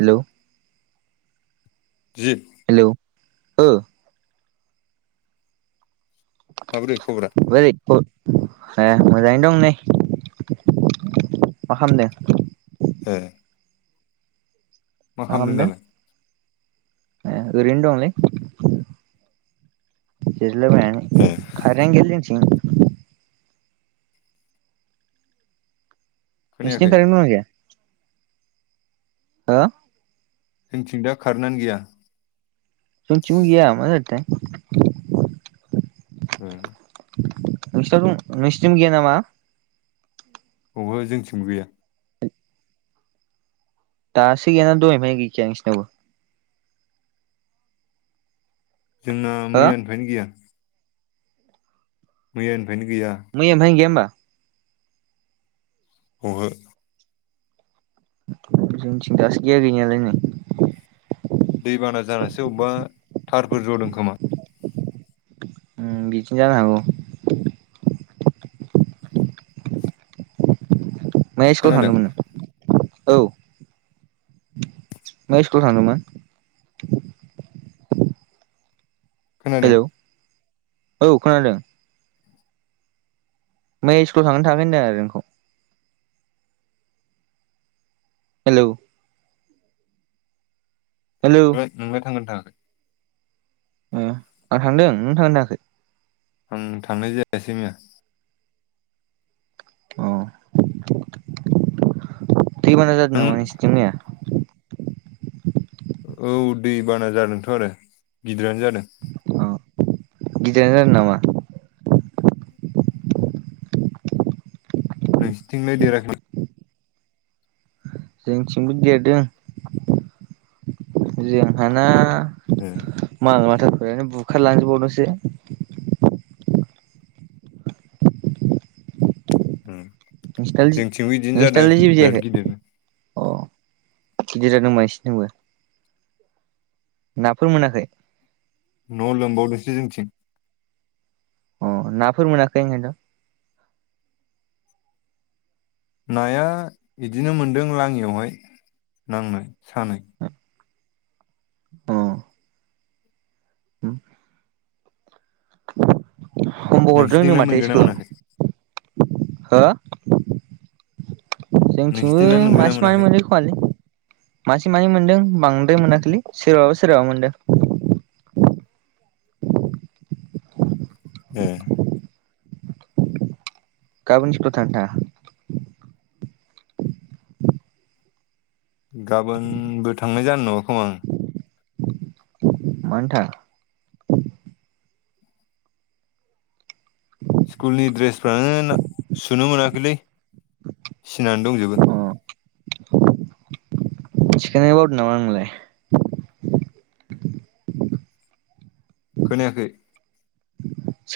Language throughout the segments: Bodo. हेल' जि हेलौ ओ माब्रै खबरा [unintelligible] [inaudible] ए मोजाङैनो दं नै मा खालामदों? ए मा खालामदों दालाय एरैनो दंलै [unintelligible] ए खारें गैयालै जोंथिं नोंसिनिथिं खोनायाखै खारें दं ना गैया? आ जोंथिंदा खारेनानो गैया। जोंथिंबो गैया मा जाखोथाइ ओ नोंसिनाव दं नोंसिनिथिंबो गैया नामा? ओहो जोंथिंबो गैया। दासो गैयाना दहायनिफ्राय गैखाया नोंसिनियावबो जोंना हो मैयानिफ्रायनो गैया। मैया मैयानिफ्रायनो गैया होमबा अहो जोंथिं दासो गैया गैनायालाइ नै दैबाना जानासो अबेबा थारफोर जदों खोमा ओं बिदिनो जानो हागौ मैया स्कुल खोनादों थांदोंमोन नों औ मैया इकुल थांदोंमोन। खोनादों हेलौ औ खोनादों मैया स्कुलाव थांदोंना थाङाखै होनदों आरो नोंखौ हेलौ हेलौ नोंलाय थांगोन थाङा आं थांदों नों थांदोंना थाङाखै आं थांनाय जायासै मैया अ दैबाना जादों नों नामा नोंसिनिथिं मैया? औ दै बाना जादोंथ' आरो गिदिरानो जादों। अ गिदिरानो जादों नामा? नोंसिनिथिं लाय देराखै जोंथिंबो देरदों जोंहाना ए माल माथाफोरानो बुखारलांजोब बावदोंसो। नोंसिनालाय जोंथिंबो इदिनो जादों बिराद गिदिरनो। अह, गिदिर जादों होमबा नोंसिनिथिंबो। नाफोर मोनाखै? न' लोमबादोंसो जोंथिं। अह, नाफोर मोनाखै ओंखायनोथ'? नाया इदिनो मोनदों लाङियावहाय नांनाय, सानाय। अह। [inaudible] हमवक हरदों होनदों नोंसिनिथिंलाय माथो मोनगोना इस्कलाव मोनाखै हो? जोंथिंबो नोंसिनिथिंलाय मोनगोना मासे मानै मोनाखै मोनदों खोमालै। मासे मानै मोनदों बां मोनाखै सोरहाबा सोरहाबा मोनदों। एह। गाबोन स्कलाव थांगोन थाङा? गाबोनबो थांनाय जानाय नङा खोमा आं। मानो थाङा? स्कुलनि ड्रेसफ्रानो सुनो मोनाखैलै। सिनानै दंजोबो। अ थिखोनो बावदों नामा नोंलाय? खोनायाखै?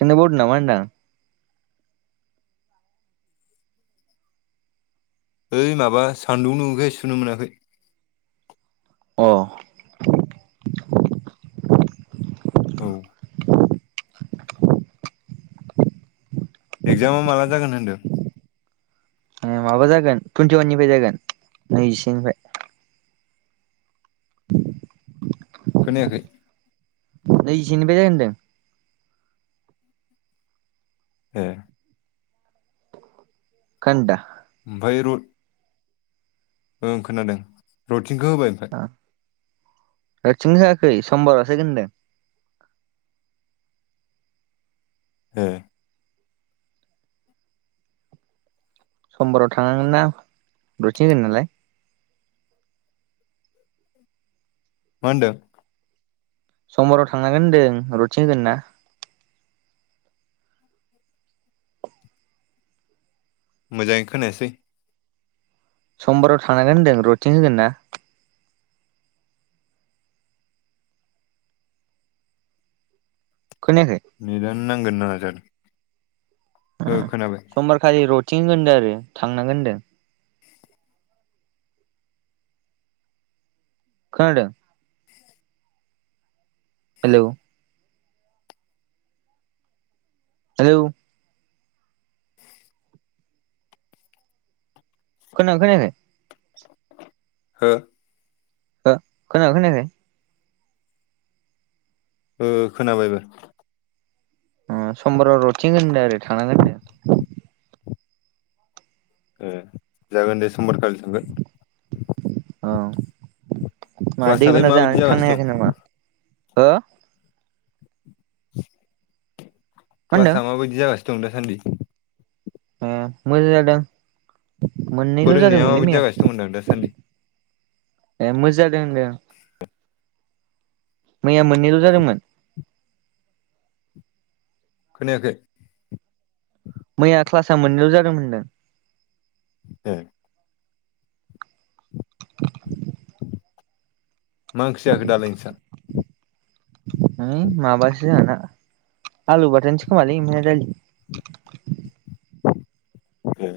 थिखोनो बावदों नामा होनदां। ओइ माबा सान्दुं दुङैखाय सुनो मोनाखै। अह। औ। एगजामा माला जागोन होनदों? ए माबा जागोन टुइन्टिवाननिफाय जागोन, नैजिसेनिफाय। [inaudible] खोनायाखै? नैजिसेनिफाय जागोन होनदों। एह। खानदा। बै रुद ओं खोनादों। रुटिनखो होबाय ओमफ्राय? रुटिं होायाखै समबारावसो होगोन होनदों। एह। समबाराव थांनांगोनना रुथिन होगोन नालाय। मा होनदों? समबाराव थांनांगोन होनदों रुथिं होगोनना। मोजाङै खोनायासै? समबाराव थानांगोन होनदों रटिन होगोन ना। खोनायाखै नेेदानो नांगोन नाङा जादों। ओ खोनाबाय। थिंगोनदों आरो थांनांगोन होनदों। खोनादों? हेलौ? हेलौ? खोना खोनायाखै? हो? हो खोना खोनायाखै? ओ खोनाबाय एबार। ओ समबाराव रथिंहोगोननो आरो थांनांगोन ए जागोन दे समबार खालि थांगोन। औ मा क्लासआलाय दैबाना माबायदि जानानै थांनो जागासिनो हायाखै दं नामा हो मा होनदों क्लासा माबायदि जागासिनो दं दासान्दि? ओ मोजां जादों मोननैल' फोरोंनाया जादोंमोनलै माबायदि मैया जागासिनो दं होनदां दासान्दि ए मोजां जादों होनदों मैया मोननैल' जादोंमोन? खोनायाखै मैया क्लासा मोननैल' जादोंमोन होनदों ए [inaudible] मा ओंख्रि जाखो दालाय नोंसा? नै माबासो जाहाना आलु बाथोनसो खोमालै ओमफ्राय आरो दालि ए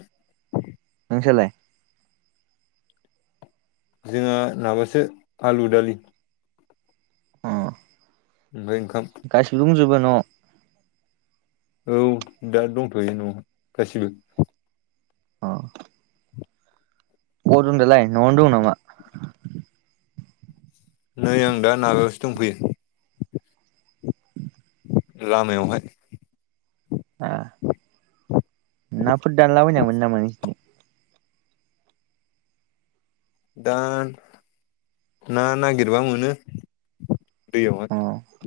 नोंसालाय? जोंहा माबासो आलु दालि अ ओमफ्राय ओंखाम गासैबो दंजोबो न'आव? औ दा दंथ'यो न'आव गासिबो अ अबाव दं दालाय न'आवनो दं नामा? नै आं दा माबायावसो दंफैयो लामायावहाय आ नाफोर दानलाबायना मोनो नामा नोंसिनिथिं? दा ना नागिरबा मोनो अ दैैयावहाय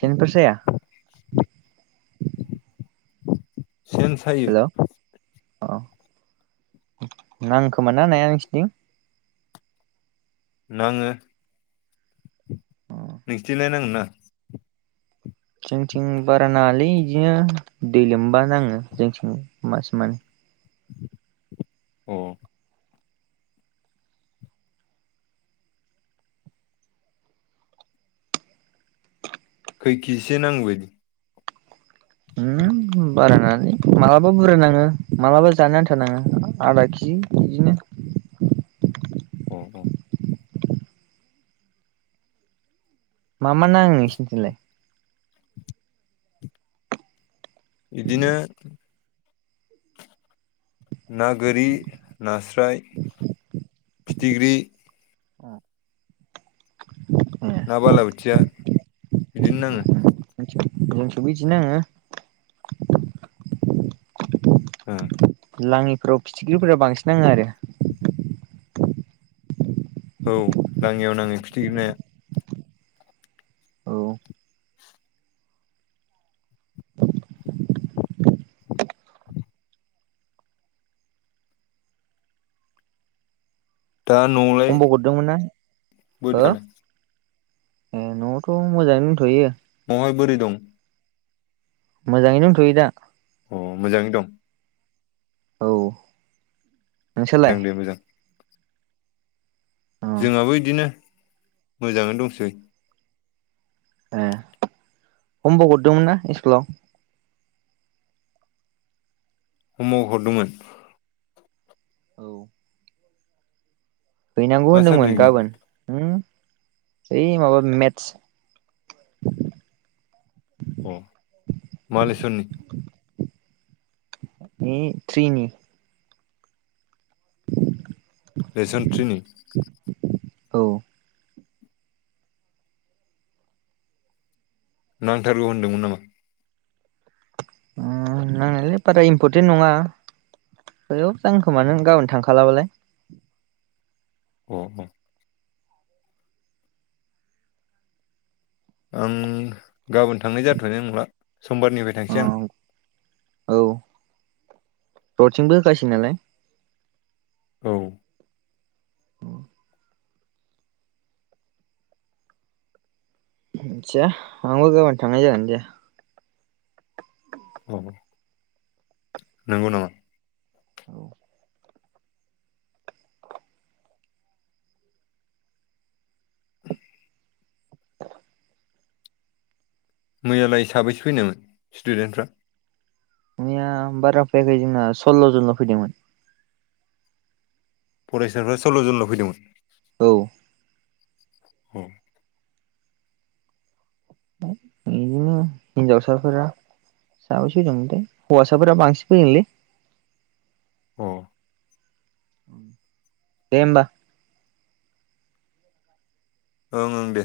सेनफोर साया? सेन सायो हेल' अ नांङोखोमा ना नाया नोंसिनिथिं? नांङो अ नोंसिनिथिंलाय नांङोना नांङा? जोंनिथिं बारा नांङालै इदिनो दै लोमबा नांङो जोंथिं मासमोन अ खैखिजिसो नांङोबायदि? [inaudible] बारानांङालै मालाबा बुरजा नांङो मालाबा जानो आन्थानांङो आदा किजि बिदिनो [inaudible] औ औ मा मा नांङो नोंसिनिथिंलाय? इदिनो ना गोरि नास्राय फिथिग्रि [inaudible] ना बालाबोथिया बिदिनो नांङो। जोंनिथिंबो इदि नांङो ओ लांङिफोराव फिथिख्रिफोराव बांसिन नांङो आरो। औ लाङियाव नाङो फिथिख्रि नाया औ दा न'आवलाय खम्ब' हरदोंमोन ना हो बोरैथालाय ए न'आवथ' मोजांङैनो दंथ'यो। बाय बोरै दं? मोजांङै दंथ'यो दा। अ मोजांङै दं। औ नोंसोरलाय? मोजां दे मोजां। अ जोंहाबो बिदिनो मोजांङै दंसै। ए हमवाक हरदोंमोन ना सस्कुलाव? हमवाक हरदोंमोन औ हैनांगौ मा होनदोंमोन साबजेक्टनि गाबोन होम? यै माबा मेथस अ मालेसरनि ओम थ्रिनि [inaudible] लेसन ट्रिनि औ नांथारगौ होनदोंमोन नामा? ओ नांनायलाय बारा इमपरटेन्ट नंङा। हेलौ जागोन खोमाने नों गाबोन थांखालाबालाय। अ ह आं गाबोन थांनाय जाथ'नाय नंला। समबारनिफ्राय अ थांसै आं रथिंबो होगासिनो नालाय औ आहनसा आंबो गाबोन थांनाय जागोन ना जाया अ ह नोंगौ नामा? औ [inaudible] मैयालाय साबैसे फैनायमोन स्टुदेन्टफ्रा? मैया बारा फैयाखै जोंना सल्ल' जनल' फैदोंमोन। फरायसाफ्रा सल्ल' जनल' फैदोंमोन। औ ह इदिनो हिनजाव साफोरा साबैसे फैदोंमोनथाय दे हौवासाफोरा बांसिन फैदोंलै। अह दे होमबा। ओं ओं दे।